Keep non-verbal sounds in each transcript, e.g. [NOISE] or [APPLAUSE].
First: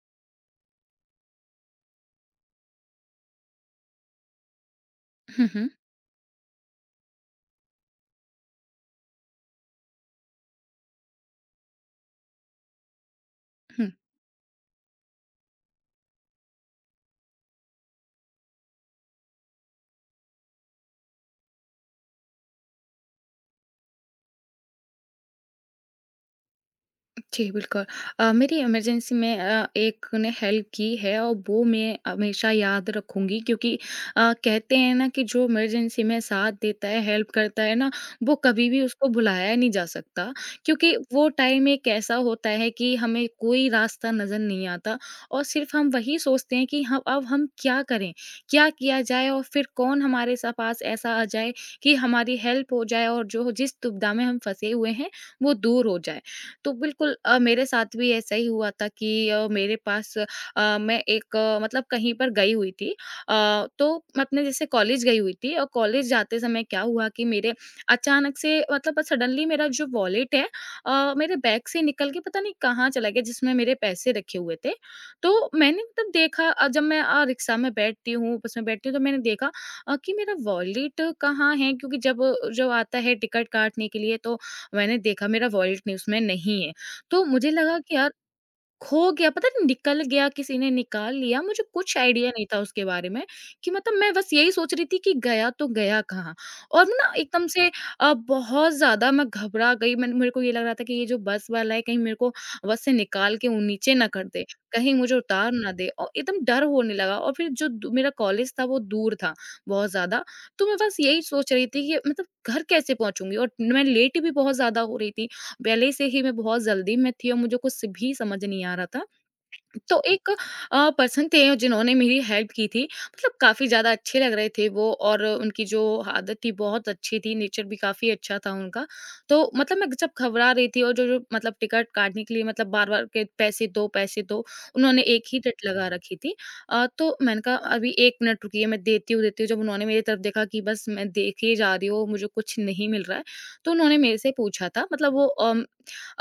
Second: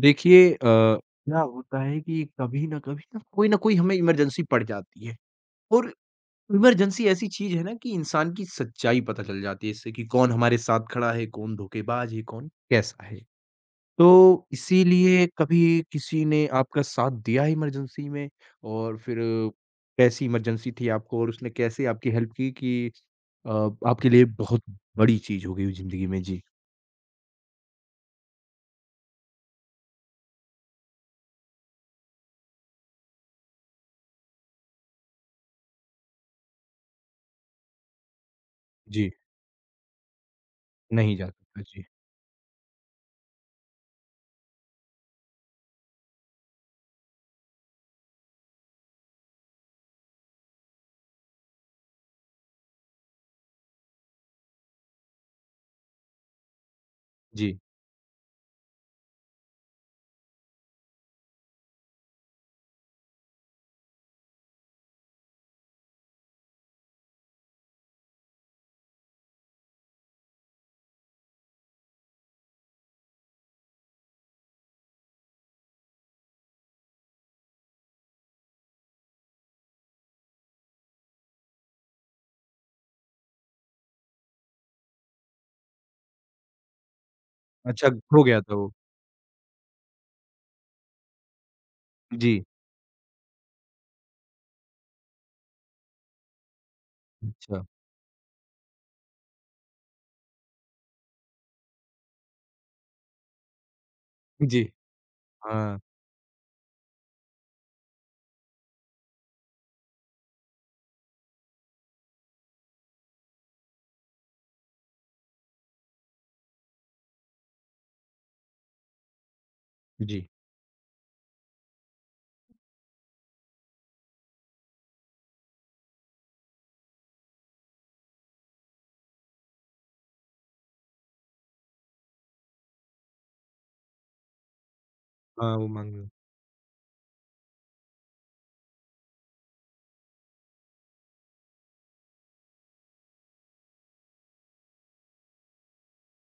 देखिए क्या होता है कि कभी न कभी ना कोई न कोई हमें इमरजेंसी पड़ जाती है हुँ, हुँ, और इमरजेंसी ऐसी चीज़ है ना कि इंसान की सच्चाई पता चल जाती है इससे कि कौन हमारे साथ खड़ा है, कौन धोखेबाज है, कौन कैसा है। हुँ। तो इसीलिए कभी किसी ने आपका साथ दिया है इमरजेंसी में और फिर कैसी इमरजेंसी थी आपको और उसने कैसे आपकी हेल्प की कि अ, आपके लिए बहुत बड़ी चीज़ हो गई हो ज़िंदगी में? जी, जी, बिल्कुल। मेरी इमरजेंसी में एक ने हेल्प की है और वो मैं हमेशा याद रखूँगी क्योंकि कहते हैं ना कि जो इमरजेंसी में साथ देता है, हेल्प करता है ना, वो कभी भी उसको जी। भुलाया नहीं जा सकता। क्योंकि नहीं जा वो सकता। टाइम जी, एक ऐसा होता है कि हमें कोई रास्ता नज़र नहीं आता और सिर्फ़ हम वही सोचते हैं कि हम अब हम क्या करें? क्या किया जाए और फिर कौन हमारे सा पास ऐसा आ जाए कि हमारी हेल्प हो जाए और जो जिस दुविधा में हम फँसे हुए हैं, वो दूर हो जाए। तो बिल्कुल जी। मेरे साथ भी ऐसा ही हुआ था कि मेरे पास मैं एक मतलब कहीं पर गई हुई थी अ, तो मैं अपने जैसे कॉलेज गई हुई थी और कॉलेज जाते समय क्या हुआ कि मेरे अचानक से मतलब सडनली मेरा जो वॉलेट है मेरे बैग से निकल के पता नहीं कहाँ चला गया जिसमें मेरे पैसे रखे हुए थे तो मैंने मतलब देखा जब मैं रिक्शा में बैठती हूँ बस में बैठती हूँ तो मैंने देखा कि मेरा वॉलेट कहाँ है क्योंकि जब जो आता है टिकट काटने के लिए तो मैंने देखा मेरा वॉलेट नहीं उसमें नहीं है। तो मुझे लगा अच्छा, कि यार खो गया था वो। खो गया, पता नहीं निकल गया, किसी ने निकाल लिया, मुझे कुछ आइडिया जी। नहीं था उसके बारे में कि मतलब मैं बस यही सोच रही थी कि गया तो गया कहाँ? और ना एकदम अच्छा, से बहुत ज़्यादा मैं घबरा गई, मैंने मेरे को ये लग रहा था कि ये जो बस वाला है, कहीं मेरे को बस से निकाल के वो नीचे ना कर दे, जी। कहीं मुझे उतार ना हाँ, दे और एकदम डर होने लगा और फिर जो दू मेरा कॉलेज था, वो दूर था बहुत ज़्यादा, तो मैं बस यही सोच रही थी कि मतलब घर कैसे पहुँचूँगी? और मैं लेट भी बहुत ज़्यादा हो रही थी पहले से ही मैं बहुत जल्दी में थी और मुझे कुछ भी समझ नहीं आ रहा था। तो जी। एक पर्सन थे जिन्होंने मेरी हेल्प की थी, मतलब काफ़ी ज़्यादा अच्छे लग रहे थे वो और उनकी जो आदत थी बहुत अच्छी थी, नेचर भी काफ़ी अच्छा था उनका। तो मतलब मैं जब घबरा रही थी और जो जो मतलब टिकट काटने के लिए मतलब बार-बार के पैसे दो, उन्होंने एक ही हाँ, रट वो लगा माँग लें। रखी थी। तो मैंने कहा अभी 1 मिनट रुकिए मैं देती हूँ, देती हूँ। जब उन्होंने मेरी तरफ देखा कि बस मैं देखे जा रही हूँ, मुझे कुछ नहीं मिल रहा है, तो उन्होंने मेरे से पूछा था मतलब वो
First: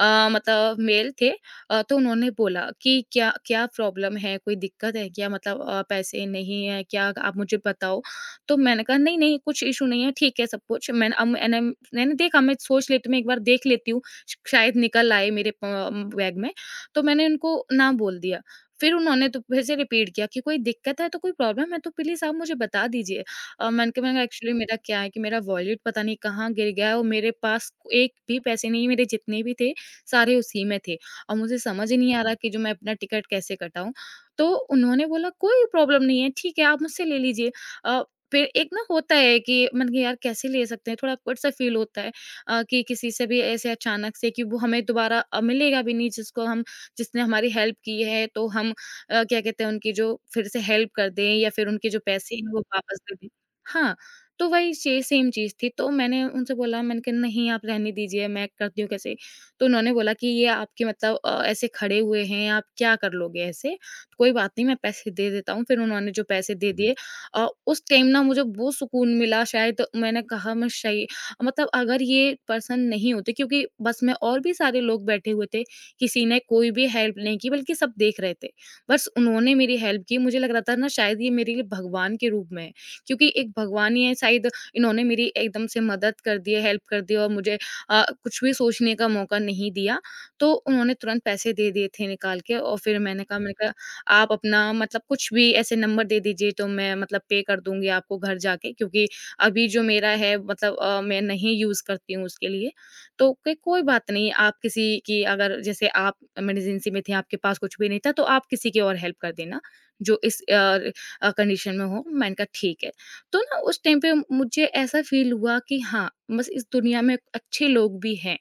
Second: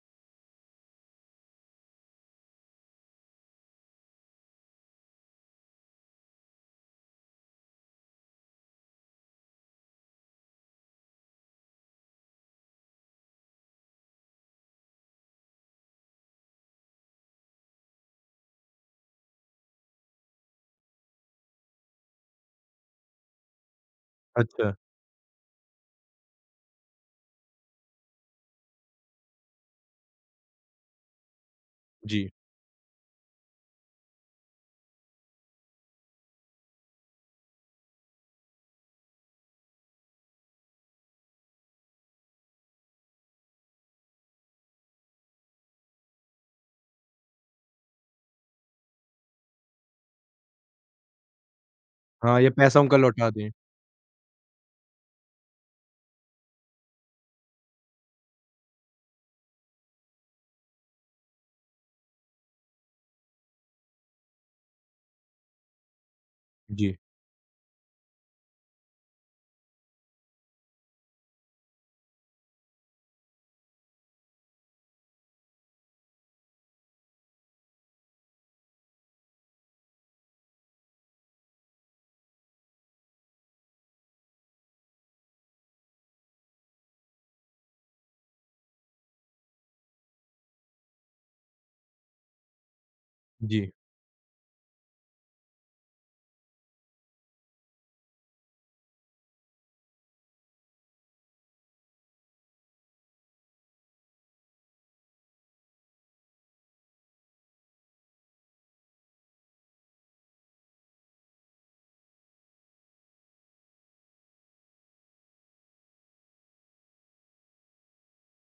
मतलब मेल थे तो उन्होंने बोला कि क्या क्या प्रॉब्लम है? कोई दिक्कत है क्या? मतलब पैसे नहीं है क्या? आप मुझे बताओ। तो मैंने कहा नहीं, नहीं कुछ इश्यू नहीं है, ठीक है सब कुछ। मैंने अब मैंने मैंने देखा मैं सोच लेती हूँ, मैं एक बार देख लेती हूँ, श शायद निकल आए मेरे बैग में। तो मैंने उनको ना बोल दिया। फिर उन्होंने तो फिर से रिपीट किया कि कोई दिक्कत है तो कोई प्रॉब्लम है तो प्लीज़ आप मुझे बता दीजिए। मैंने कहा एक्चुअली अच्छा, मेरा क्या है कि मेरा वॉलेट पता नहीं कहाँ गिर गया है और मेरे पास एक भी पैसे नहीं है, मेरे जितने भी थे सारे उसी में थे। और मुझे समझ ही नहीं आ जी। रहा कि जो मैं अपना टिकट कैसे कटाऊँ। तो उन्होंने बोला कोई प्रॉब्लम नहीं है, ठीक है आप मुझसे ले लीजिए। अ, फिर एक ना होता है कि मैंने कहा यार कैसे ले सकते हैं, थोड़ा ऑकवर्ड सा फ़ील होता है कि किसी से भी ऐसे अचानक से कि वो हमें दोबारा मिलेगा भी नहीं जिसको हम जिसने हमारी हेल्प की है तो हम क्या कहते हैं उनकी जो फिर से हेल्प कर दें या फिर उनके जो पैसे हाँ, या हैं वो पैसा उनका वापस दे दें। लौटा दें। हाँ, तो वही चे सेम चीज़ थी तो मैंने उनसे बोला मैंने कहा नहीं आप रहने दीजिए मैं करती हूँ कैसे तो उन्होंने बोला कि ये आपके मतलब ऐसे खड़े हुए हैं, आप क्या कर लोगे ऐसे? तो कोई बात नहीं मैं पैसे दे देता हूँ। फिर उन्होंने जो पैसे दे हुँ। दिए जी, उस टाइम ना मुझे वो सुकून मिला शायद मैंने कहा मैं शही मतलब अगर ये पर्सन नहीं होते क्योंकि बस में और भी सारे लोग बैठे हुए थे, किसी ने कोई भी हेल्प नहीं की बल्कि सब देख रहे थे। बस उन्होंने मेरी हेल्प की, मुझे लग रहा था ना शायद ये मेरे लिए भगवान के रूप में है, क्योंकि एक भगवान ही है शायद इन्होंने मेरी एकदम से मदद कर दी है, हेल्प कर दी है और मुझे कुछ भी सोचने का मौका नहीं दिया। तो उन्होंने तुरंत पैसे दे दिए थे निकाल के और फिर मैंने कहा मैंने जी, कहा आप अपना मतलब कुछ भी ऐसे नंबर दे दीजिए तो मैं मतलब पे कर दूँगी आपको घर जाके क्योंकि अभी जो मेरा है मतलब मैं नहीं यूज़ करती हूँ उसके लिए। तो क कोई बात नहीं आप किसी की अगर जैसे आप इमरजेंसी में थे आपके पास कुछ भी नहीं था तो आप किसी की और हेल्प कर देना जो इस कंडीशन में हो। मैंने कहा ठीक है। तो ना उस टाइम पे मुझे ऐसा फ़ील हुआ कि हाँ, बस इस दुनिया में अच्छे लोग भी हैं।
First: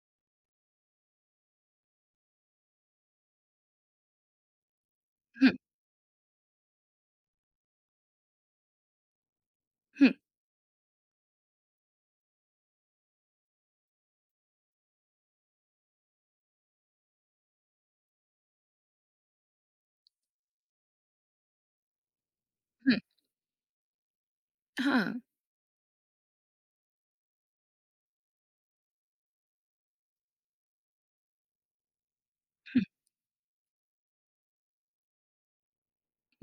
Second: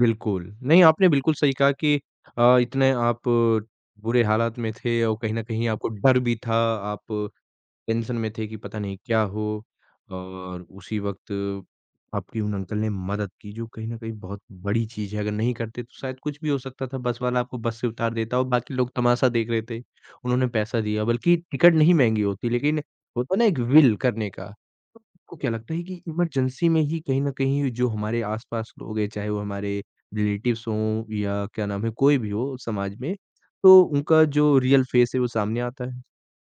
बिल्कुल। नहीं, आपने बिल्कुल सही कहा कि इतने आप बुरे हालात में थे और कहीं न हुँ, कहीं आपको डर भी था, आप टेंशन में थे कि पता नहीं क्या हो हुँ, और उसी वक़्त आपकी उन अंकल ने मदद की जो कहीं न कहीं बहुत बड़ी चीज़ है। अगर नहीं करते तो शायद कुछ भी हो सकता था, बस वाला आपको बस से उतार देता और बाकी लोग तमाशा देख रहे थे। उन्होंने पैसा दिया बल्कि टिकट नहीं महँगी होती लेकिन हुँ। होता है ना एक विल करने का। तो हाँ। आपको क्या लगता है कि इमरजेंसी में ही कहीं न कहीं जो हमारे आस-पास लोग हैं, चाहे वो हमारे रिलेटिव्स हों या क्या नाम है कोई भी हो समाज में, तो उनका जो रियल फेस है वो सामने आता है?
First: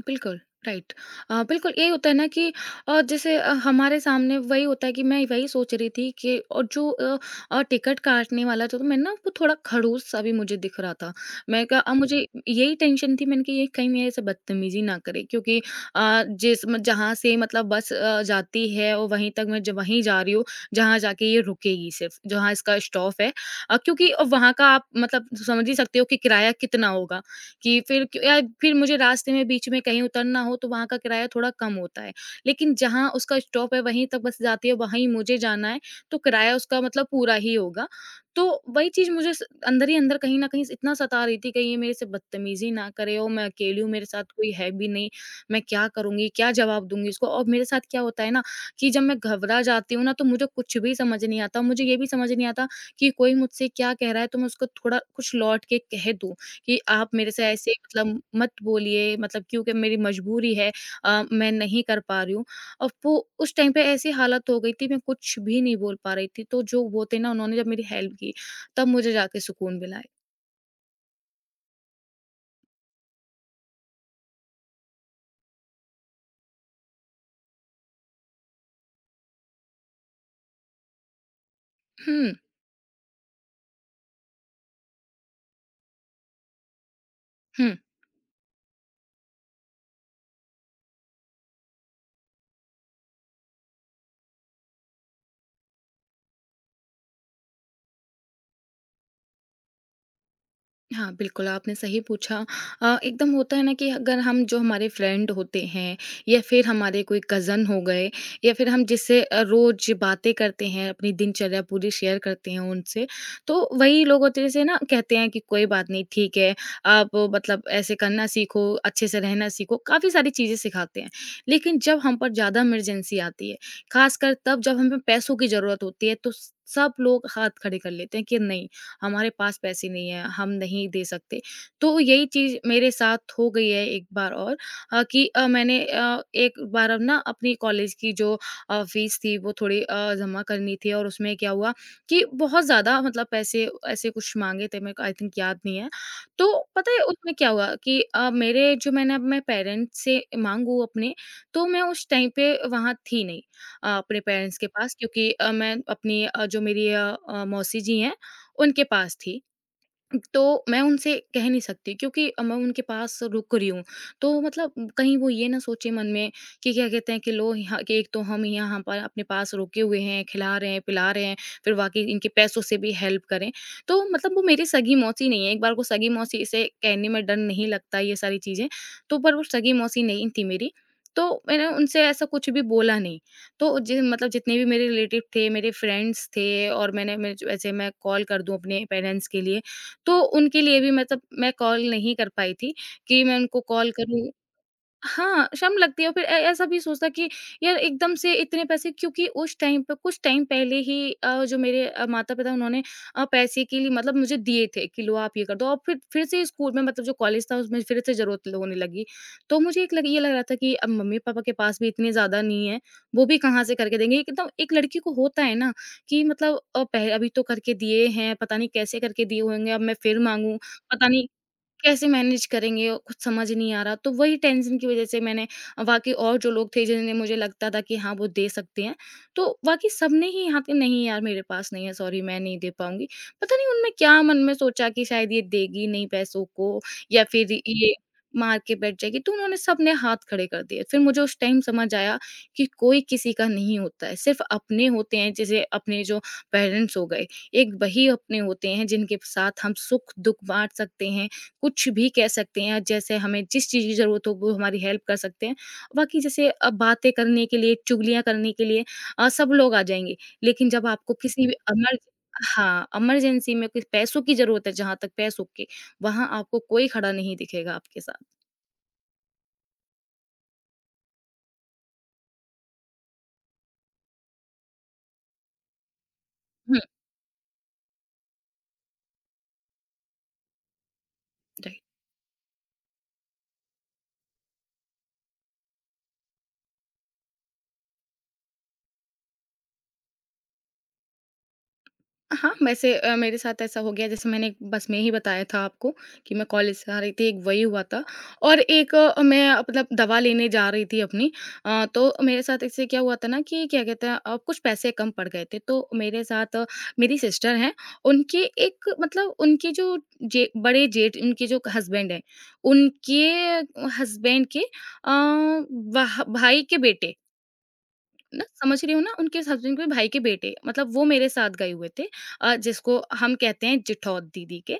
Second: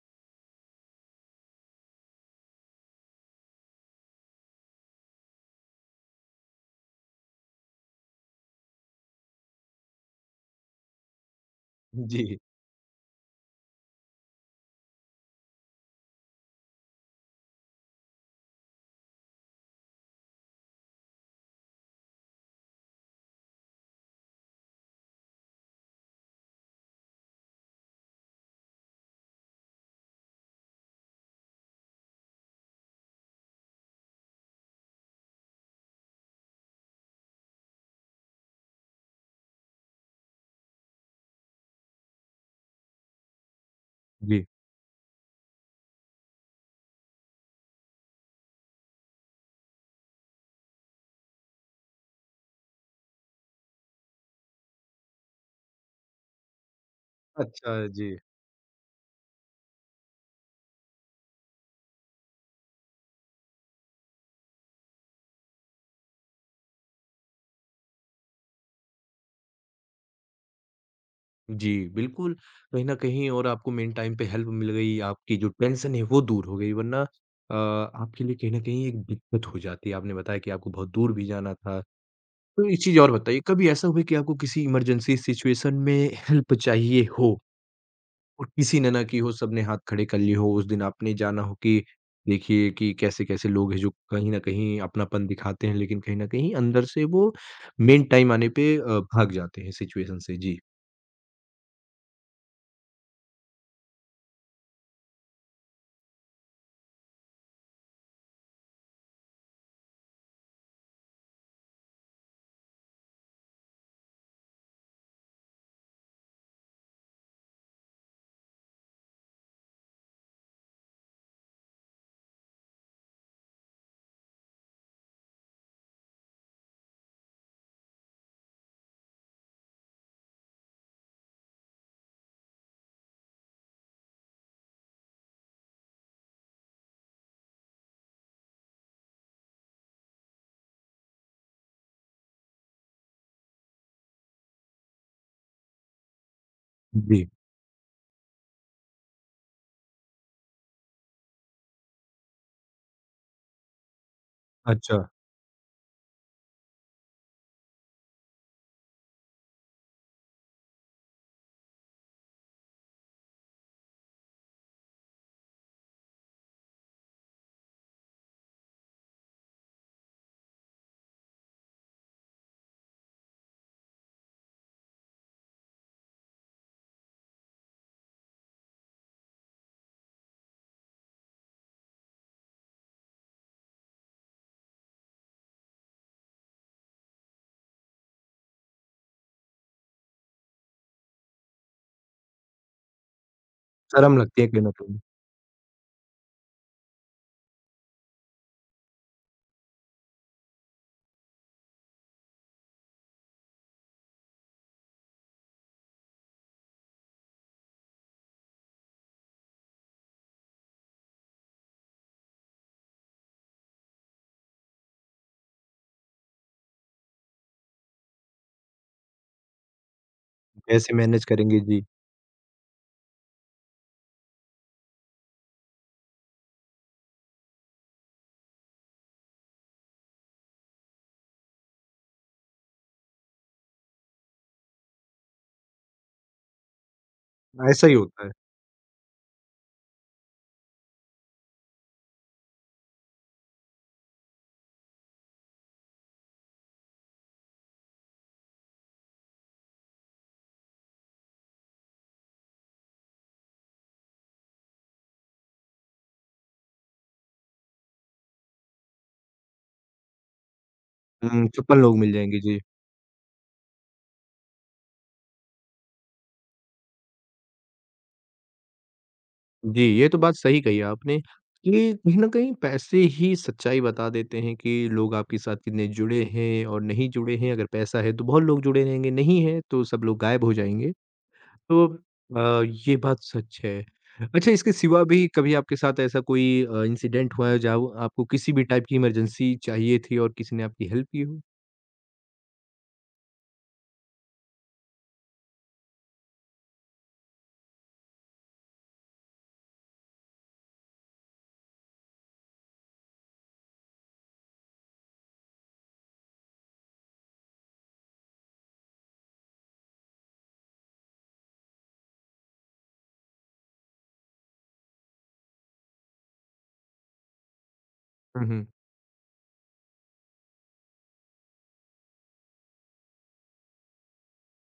बिल्कुल, राइट। बिल्कुल, यही होता है ना कि जैसे हमारे सामने वही होता है कि मैं वही सोच रही थी कि और जो टिकट काटने वाला जो था मैं ना वो थोड़ा खड़ूस-सा भी मुझे दिख रहा था। मैं कहा अब मुझे जी। यही टेंशन थी मैंने कि ये कहीं मेरे से बदतमीज़ी ना करे क्योंकि जिस म जहाँ से मतलब बस जाती है और वहीं तक मैं ज वहीं जा रही हूँ, जहाँ जाके ये रुकेगी सिर्फ़, जहाँ इसका स्टॉप है। क्योंकि वहाँ का आप मतलब समझ ही सकते हो कि किराया कितना होगा। कि फिर क्यों या फिर मुझे रास्ते में बीच में कहीं उतरना हो तो वहाँ का किराया थोड़ा कम होता है। लेकिन जहाँ उसका स्टॉप है वहीं तक बस जाती है, वहीं मुझे जाना है, तो किराया उसका मतलब पूरा ही होगा। तो वही चीज़ मुझे स अंदर ही अंदर कहीं न कहीं इतना सता रही थी, कहीं ये मेरे से बदतमीज़ी ना करे और मैं अकेली हूँ, मेरे साथ कोई है भी नहीं। मैं क्या करूँगी, क्या जवाब दूँगी उसको? और मेरे साथ क्या होता है ना कि जब मैं घबरा जाती हूँ ना तो मुझे कुछ भी समझ नहीं आता। मुझे ये भी समझ नहीं आता कि कोई मुझसे क्या कह रहा है तो मैं उसको थोड़ा कुछ लौट के कह दूँ। कि आप मेरे से ऐसे अच्छा, जी। मतलब मत बोलिए मतलब क्योंकि मेरी मजबूरी है मैं नहीं कर पा रही हूँ। और वो उस टाइम पे ऐसी हालत हो गई थी मैं कुछ भी नहीं बोल पा रही थी, तो जो वो थे ना उन्होंने जब मेरी हेल्प की, तब मुझे जाके सुकून मिला है। जी, बिल्कुल, कहीं न कहीं और आपको मेन टाइम पे हेल्प मिल गई, आपकी जो टेंशन है वो दूर हो गई वरना आपके लिए कहीं न कहीं एक दिक्कत हो जाती है, आपने बताया कि आपको बहुत दूर भी जाना था। हुँ, तो एक चीज़ और बताइए, कभी ऐसा हुआ कि आपको किसी इमरजेंसी सिचुएशन में हेल्प चाहिए हो हुँ। और किसी ने ना की हो, सबने हाथ खड़े कर लिए हो, उस दिन आपने जाना हो कि देखिए कि कैसे-कैसे लोग हैं जो कहीं न कहीं अपनापन दिखाते हैं, लेकिन कहीं न कहीं अंदर से वो मेन टाइम आने पे भाग जाते हैं सिचुएशन से? जी। हाँ, बिल्कुल, आपने सही पूछा। एकदम होता है ना कि अगर हम जो हमारे फ्रेंड होते हैं या फिर हमारे कोई कज़न हो गए या फिर हम जिससे रोज़ बातें करते हैं, अपनी दिनचर्या पूरी शेयर करते हैं उनसे, तो वही लोग होते हैं जैसे ना कहते हैं कि कोई बात नहीं, ठीक है, आप मतलब ऐसे करना सीखो, अच्छे से रहना सीखो, काफ़ी सारी चीज़ें सिखाते हैं। लेकिन जब हम पर ज़्यादा इमरजेंसी आती है, ख़ासकर तब जब हमें पैसों की ज़रूरत होती है, तो स सब लोग हाथ खड़े कर लेते हैं कि नहीं, हमारे पास पैसे नहीं है, हम नहीं दे सकते। तो यही चीज़ मेरे साथ हो गई है एक बार और कि मैंने एक बार अब ना अपनी कॉलेज की जो फ़ीस थी वो थोड़ी जमा करनी थी और उसमें क्या हुआ कि बहुत ज़्यादा मतलब पैसे ऐसे कुछ माँगे थे मेरे को आई थिंक याद नहीं है। तो पता है जी। उसमें क्या हुआ कि मेरे जो मैंने अब मैं पेरेंट्स से माँगू अपने तो मैं उस टाइम पे वहाँ थी नहीं अपने पेरेंट्स के पास अच्छा, क्योंकि मैं अपनी जो मेरी मौसी जी हैं उनके पास थी। तो मैं उनसे कह नहीं सकती क्योंकि मैं उनके पास रुक रही हूँ। तो मतलब कहीं वो ये ना सोचे मन में कि क्या कहते हैं कि लो यहाँ कि एक तो हम यहाँ पर अपने पास रुके हुए हैं, खिला रहे हैं, पिला रहे हैं, फिर वाक़ई इनके पैसों से भी हेल्प करें। तो मतलब वो मेरी सगी-मौसी नहीं है, एक बार को सगी-मौसी इसे कहने में डर नहीं लगता ये सारी चीज़ें, तो पर वो सगी-मौसी नहीं थी मेरी। तो मैंने उनसे ऐसा कुछ भी बोला नहीं। तो जि मतलब जितने भी मेरे रिलेटिव थे, मेरे फ्रेंड्स थे और मैंने मैं ज ऐसे मैं कॉल कर दूँ अपने पेरेंट्स के लिए तो उनके लिए भी मैं कॉल नहीं कर पाई थी, कि मैं उनको कॉल शर्म करूँ। लगती है कहीं न कहीं, हाँ, शर्म लगती है और फिर ऐ ऐसा भी सोचता कि यार एकदम से इतने पैसे क्योंकि उस टाइम पे कुछ टाइम पहले ही जो मेरे माता-पिता उन्होंने पैसे के लिए मुझे दिए थे कि लो आप ये कर दो और फिर से स्कूल में जो कॉलेज था उसमें फिर से ज़रूरत होने लगी। तो मुझे एक लग ये लग रहा था कि अब मम्मी-पापा के पास भी इतने ज़्यादा नहीं है, वो भी कहाँ से करके देंगे? एकदम एक लड़की को होता है ना कि मतलब अ, पह अभी तो करके दिए हैं, पता नहीं कैसे करके दिए होंगे, अब मैं फिर माँगूँ, कैसे पता मैनेज नहीं करेंगे जी, कैसे मैनेज करेंगे? और कुछ समझ नहीं आ रहा। तो वही टेंशन की वज़ह से मैंने वाक़ई और जो लोग थे जिन्हें मुझे लगता था कि हाँ, वो दे सकते हैं, तो वाक़ई सबने ही यहाँ पे नहीं, यार मेरे पास नहीं है, सॉरी मैं नहीं दे पाऊँगी। पता नहीं उनमें क्या मन में सोचा कि शायद ये देगी नहीं पैसों को या फिर ऐसा ही ये होता है। मार के बैठ जाएगी, तो उन्होंने सबने हाथ खड़े कर दिए। फिर मुझे उस टाइम समझ आया कि कोई किसी का नहीं होता है, सिर्फ़ अपने होते हैं, जैसे अपने जो पेरेंट्स हो गए, एक वही अपने होते हैं जिनके साथ हम सुख-दुःख बाँट सकते हैं। कुछ भी कह सकते हैं, जैसे हमें जिस चीज़ की ज़रूरत हो वो हमारी हेल्प कर सकते हैं। बाकी जैसे बातें करने के लिए, चुगलियाँ करने के लिए सब लोग आ जाएँगे। लेकिन जब आपको हुँ, किसी भी चुप्पन लोग इमर मिल जाएँगे, जी। हाँ, इमरजेंसी में कुछ पैसों की ज़रूरत है, जहाँ तक पैसों की, वहाँ आपको कोई खड़ा नहीं दिखेगा आपके साथ। जी, ये तो बात सही कही आपने कि कहीं न कहीं पैसे ही सच्चाई बता देते हैं कि लोग आपके साथ कितने जुड़े हैं हुँ, और नहीं जुड़े हैं, अगर पैसा है तो बहुत लोग जुड़े रहेंगे, नहीं है तो सब लोग गायब हो जाएँगे। राइट। तो अ, ये बात सच है। अच्छा इसके सिवा भी कभी आपके साथ ऐसा कोई इंसिडेंट हुआ है जहाँ आपको किसी भी टाइप की इमरजेंसी चाहिए थी और किसी ने आपकी हेल्प की हो? हाँ, वैसे मेरे साथ ऐसा हो गया, जैसे मैंने बस में ही बताया था आपको कि मैं कॉलेज से आ रही थी, एक वही हुआ था और एक मैं दवा लेने जा रही थी अपनी। तो मेरे साथ इससे क्या हुआ था ना कि क्या कहते हैं, कुछ पैसे कम पड़ गए थे। तो मेरे साथ मेरी सिस्टर हैं, उनके एक उनके जो जे बड़े जेठ उनके जो हस्बैंड हैं, उनके हस्बैंड के अ, वह भाई के बेटे, ना हुँ, हुँ। समझ रही हो ना, उनके हस्बैंड के भाई के बेटे, वो मेरे साथ गए हुए थे। जिसको हम कहते हैं जिठौत दीदी के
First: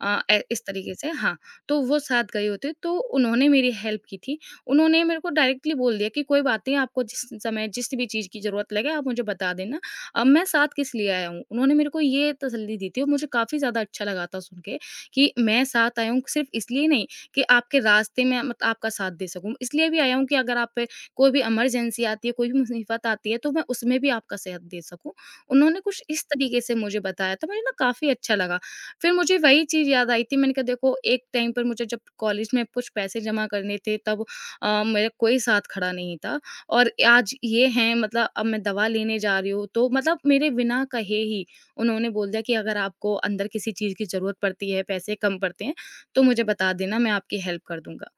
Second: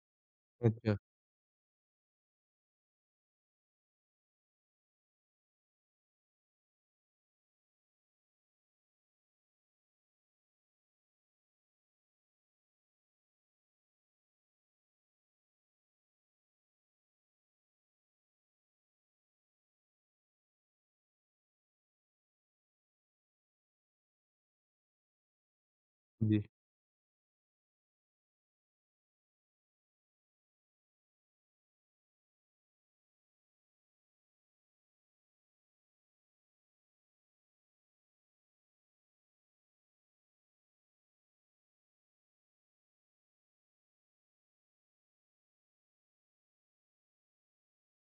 अ, ए इस तरीके अच्छा, से हाँ, तो वो साथ गए हुए थे, तो उन्होंने मेरी हेल्प की थी। उन्होंने मेरे को डायरेक्टली बोल दिया कि कोई बात नहीं, आपको जिस समय जिस भी चीज़ की ज़रूरत लगे आप मुझे बता देना। अब मैं साथ किस लिए आया हूँ, उन्होंने मेरे को ये तसल्ली दी थी और मुझे काफ़ी ज़्यादा अच्छा लगा था सुन के कि मैं साथ आया हूँ सिर्फ़ इसलिए नहीं कि आपके रास्ते में मत आपका साथ दे सकूँ, इसलिए भी आया हूँ कि अगर आप कोई भी इमरजेंसी आती है, कोई भी मुसीबत आती है, तो मैं उसमें भी आपका साथ दे सकूँ। उन्होंने कुछ इस जी। तरीके से मुझे बताया था, मुझे ना काफ़ी अच्छा लगा। फिर मुझे वही चीज़ याद आई थी, मैंने कहा देखो एक टाइम पर मुझे जब कॉलेज में कुछ पैसे जमा करने थे तब मेरा कोई साथ खड़ा नहीं था और आज ये हैं, अब मैं दवा लेने जा रही हूँ, तो मेरे बिना कहे ही उन्होंने बोल दिया कि अगर आपको अंदर किसी चीज़ की ज़रूरत पड़ती है, पैसे कम पड़ते हैं, तो मुझे बता देना, मैं आपकी हेल्प कर दूँगा।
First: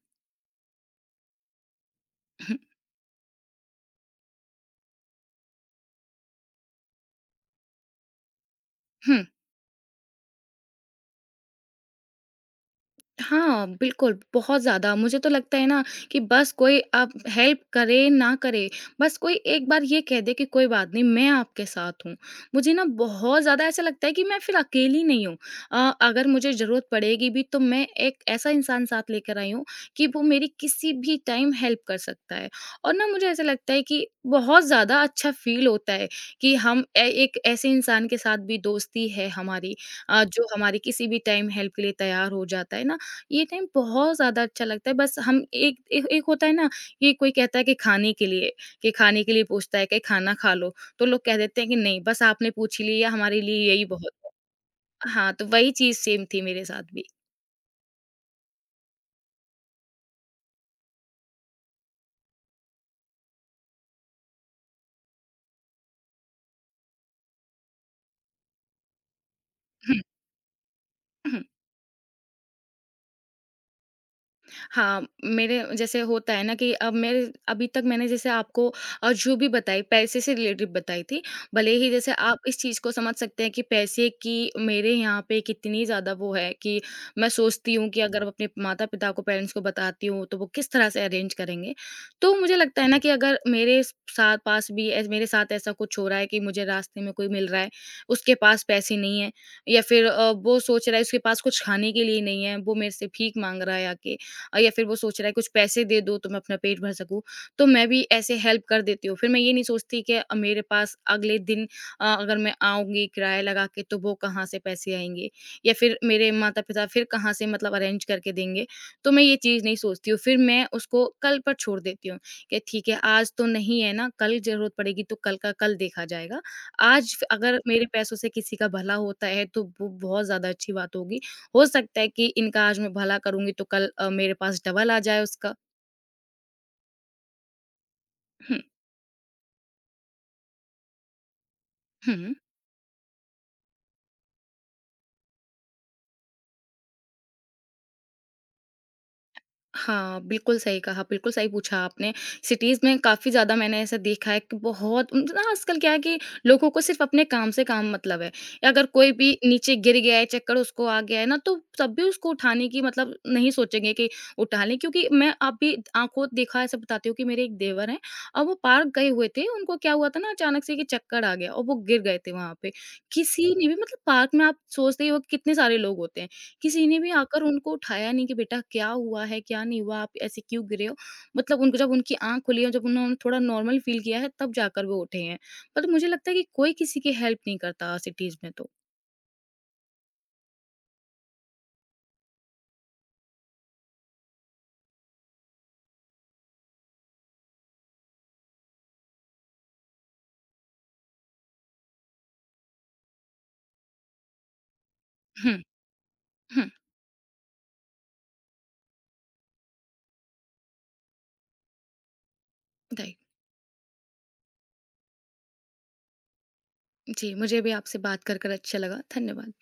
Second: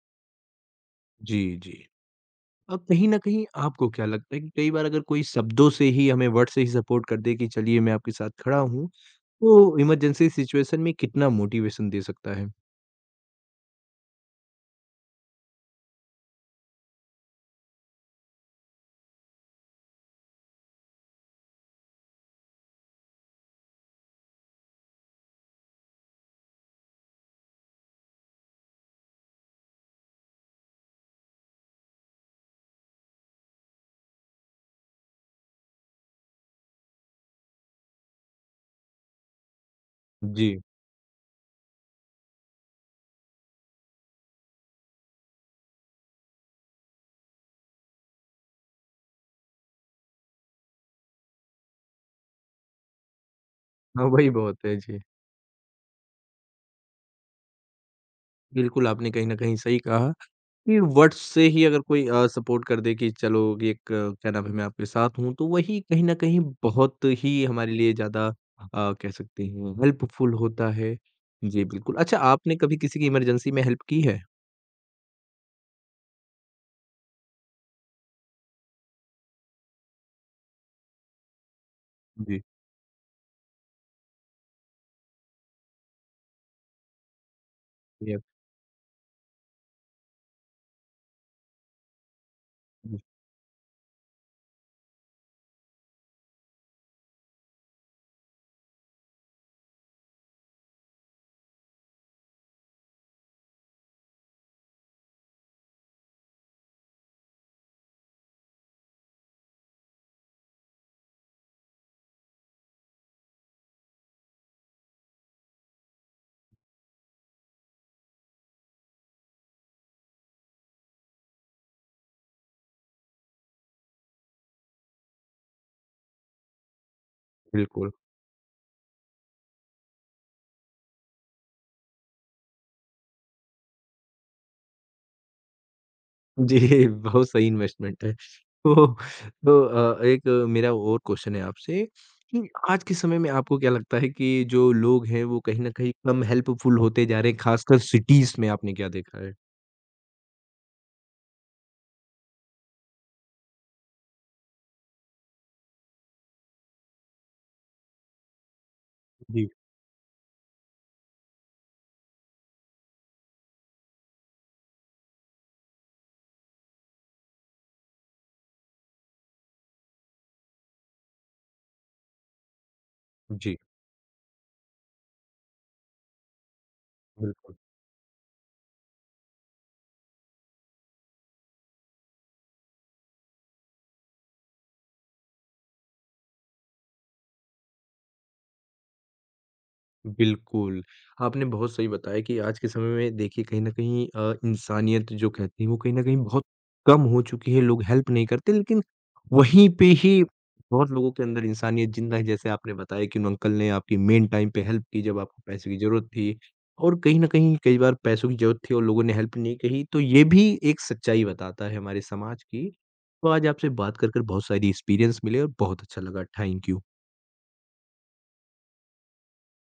जी, जी। [LAUGHS] कहीं न कहीं आपको क्या लगता है कि कई बार अगर कोई शब्दों से ही हमें वर्ड से ही सपोर्ट कर दे कि चलिए मैं आपके साथ खड़ा हूँ, तो इमरजेंसी सिचुएशन में कितना मोटिवेशन दे सकता है? हाँ, बिल्कुल, बहुत ज़्यादा। मुझे तो लगता है ना कि बस कोई अब हेल्प करे, ना करे, बस कोई एक बार ये कह दे कि कोई बात नहीं, मैं आपके साथ हूँ। मुझे ना बहुत ज़्यादा ऐसा लगता है कि मैं फिर अकेली नहीं हूँ। अगर मुझे ज़रूरत पड़ेगी भी, तो मैं एक ऐसा इंसान साथ लेकर आई हूँ कि वो मेरी किसी भी टाइम हेल्प कर सकता है। और ना मुझे ऐसा लगता है कि बहुत ज़्यादा अच्छा फ़ील होता है कि हम ए एक ऐसे इंसान के साथ भी दोस्ती है हमारी, जो जी। हमारी किसी भी टाइम हेल्प के लिए तैयार हो जाता है ना। ये टाइम बहुत ज़्यादा अच्छा लगता है, बस हम एक एक एक होता है ना, कि कोई कहता है कि खाने के लिए पूछता है कि खाना खा लो, तो लोग कह देते हैं कि नहीं, बस आपने पूछ ही लिया हमारे लिए यही हाँ, बहुत वही बहुत है, जी। है। हाँ, तो वही चीज़ सेम थी मेरे साथ भी। बिल्कुल, आपने कहीं न कहीं सही कहा कि वर्ड्स से ही अगर कोई सपोर्ट कर दे कि चलो ये एक क्या नाम है मैं आपके साथ हूँ, तो वही कहीं न कहीं बहुत ही हमारे लिए ज़्यादा कह सकते हैं [CLEARS THROAT] हेल्पफुल होता है। जी, बिल्कुल। अच्छा आपने कभी किसी की इमरजेंसी में हेल्प की है? हाँ, मेरे जैसे होता है ना कि अब मेरे अभी तक मैंने जैसे आपको जो भी बताई पैसे से रिलेटेड बताई थी, भले ही जैसे आप जी, इस चीज़ को समझ सकते हैं कि पैसे की मेरे यहाँ पे कितनी ज़्यादा वो है कि मैं सोचती हूँ कि जी, आप अगर अपने माता-पिता को, पेरेंट्स को बताती हूँ, तो वो किस तरह से अरेंज करेंगे। तो मुझे लगता है ना कि अगर मेरे स साथ पास भी ऐस मेरे साथ ऐसा कुछ हो रहा है कि मुझे रास्ते में कोई मिल रहा है, उसके पास पैसे नहीं हैं या फिर वो सोच रहा है उसके पास कुछ खाने के लिए नहीं है, वो मेरे से भीख माँग रहा है आके, या फिर वो सोच रहा है कुछ पैसे दे दो तो मैं अपना पेट भर सकूँ, तो मैं भी ऐसे हेल्प कर देती हूँ। फिर मैं ये नहीं सोचती कि मेरे पास अगले दिन अगर मैं आऊँगी किराया लगा के तो वो कहाँ से पैसे आएँगे या फिर मेरे माता-पिता फिर कहाँ से अरेंज करके देंगे, तो मैं ये चीज़ नहीं सोचती हूँ। फिर मैं उसको कल पर छोड़ देती हूँ कि ठीक है आज तो नहीं है ना, कल ज़रूरत पड़ेगी तो कल का कल देखा जाएगा। आज अगर मेरे बिल्कुल। पैसों से किसी का भला होता है तो वो बहुत ज़्यादा अच्छी बात होगी। हो सकता है कि इनका आज मैं भला करूँगी तो कल मेरे पास डबल आ जाए उसका। जी, [LAUGHS] बहुत सही इन्वेस्टमेंट है। हुँ, तो एक मेरा और क्वेश्चन है आपसे हुँ। कि आज के समय में आपको क्या लगता है कि जो लोग हैं वो कहीं न कहीं कम हेल्पफुल होते जा रहे हैं, खासकर सिटीज़ में आपने क्या देखा है? हाँ, बिल्कुल सही कहा, बिल्कुल सही पूछा आपने। सिटीज़ में काफ़ी ज़्यादा मैंने ऐसा देखा है कि बहुत ना आजकल क्या है कि लोगों को सिर्फ़ अपने काम से काम मतलब है। अगर कोई भी जी, नीचे गिर गया है, चक्कर उसको आ गया है ना, तो तब भी उसको उठाने की नहीं सोचेंगे कि उठा लें, क्योंकि मैं अभी आँखों देखा ऐसा बताती हूँ कि मेरे एक देवर हैं और वो पार्क गए हुए थे। उनको क्या हुआ था ना अचानक से कि चक्कर आ गया और वो गिर गए थे वहाँ पे। किसी जी, ने भी पार्क में आप सोचते ही हो कि कितने सारे लोग होते हैं। किसी ने भी आकर बिल्कुल। उनको उठाया नहीं कि बेटा क्या हुआ है, क्या नहीं हुआ, आप ऐसे क्यों गिरे हो? उनको जब उनकी आँख खुली है, जब उन्होंने थोड़ा नॉर्मल फ़ील किया है, तब जाकर वो उठे हैं। मतलब मुझे लगता है कि कोई किसी की हेल्प नहीं करता सिटीज़ में तो। बिल्कुल, आपने बहुत सही बताया कि आज के समय में देखिए कहीं न कहीं इंसानियत जो कहते हैं वो कहीं न कहीं बहुत कम हो चुकी है, लोग हेल्प नहीं करते लेकिन वहीं पे ही बहुत लोगों के अंदर इंसानियत ज़िंदा है। जैसे आपने बताया कि उन अंकल ने आपकी मेन टाइम पे हेल्प की जब आपको हुँ, पैसे की ज़रूरत थी हुँ, और कहीं न कहीं कई बार पैसों की ज़रूरत थी और लोगों ने हेल्प नहीं कही, तो ये भी एक सच्चाई बताता है हमारे समाज की। राइट। तो आज आपसे बात कर बहुत सारी एक्सपीरियंस मिले और बहुत अच्छा लगा। Thank you. जी, मुझे भी आपसे बात कर, कर अच्छा लगा। धन्यवाद।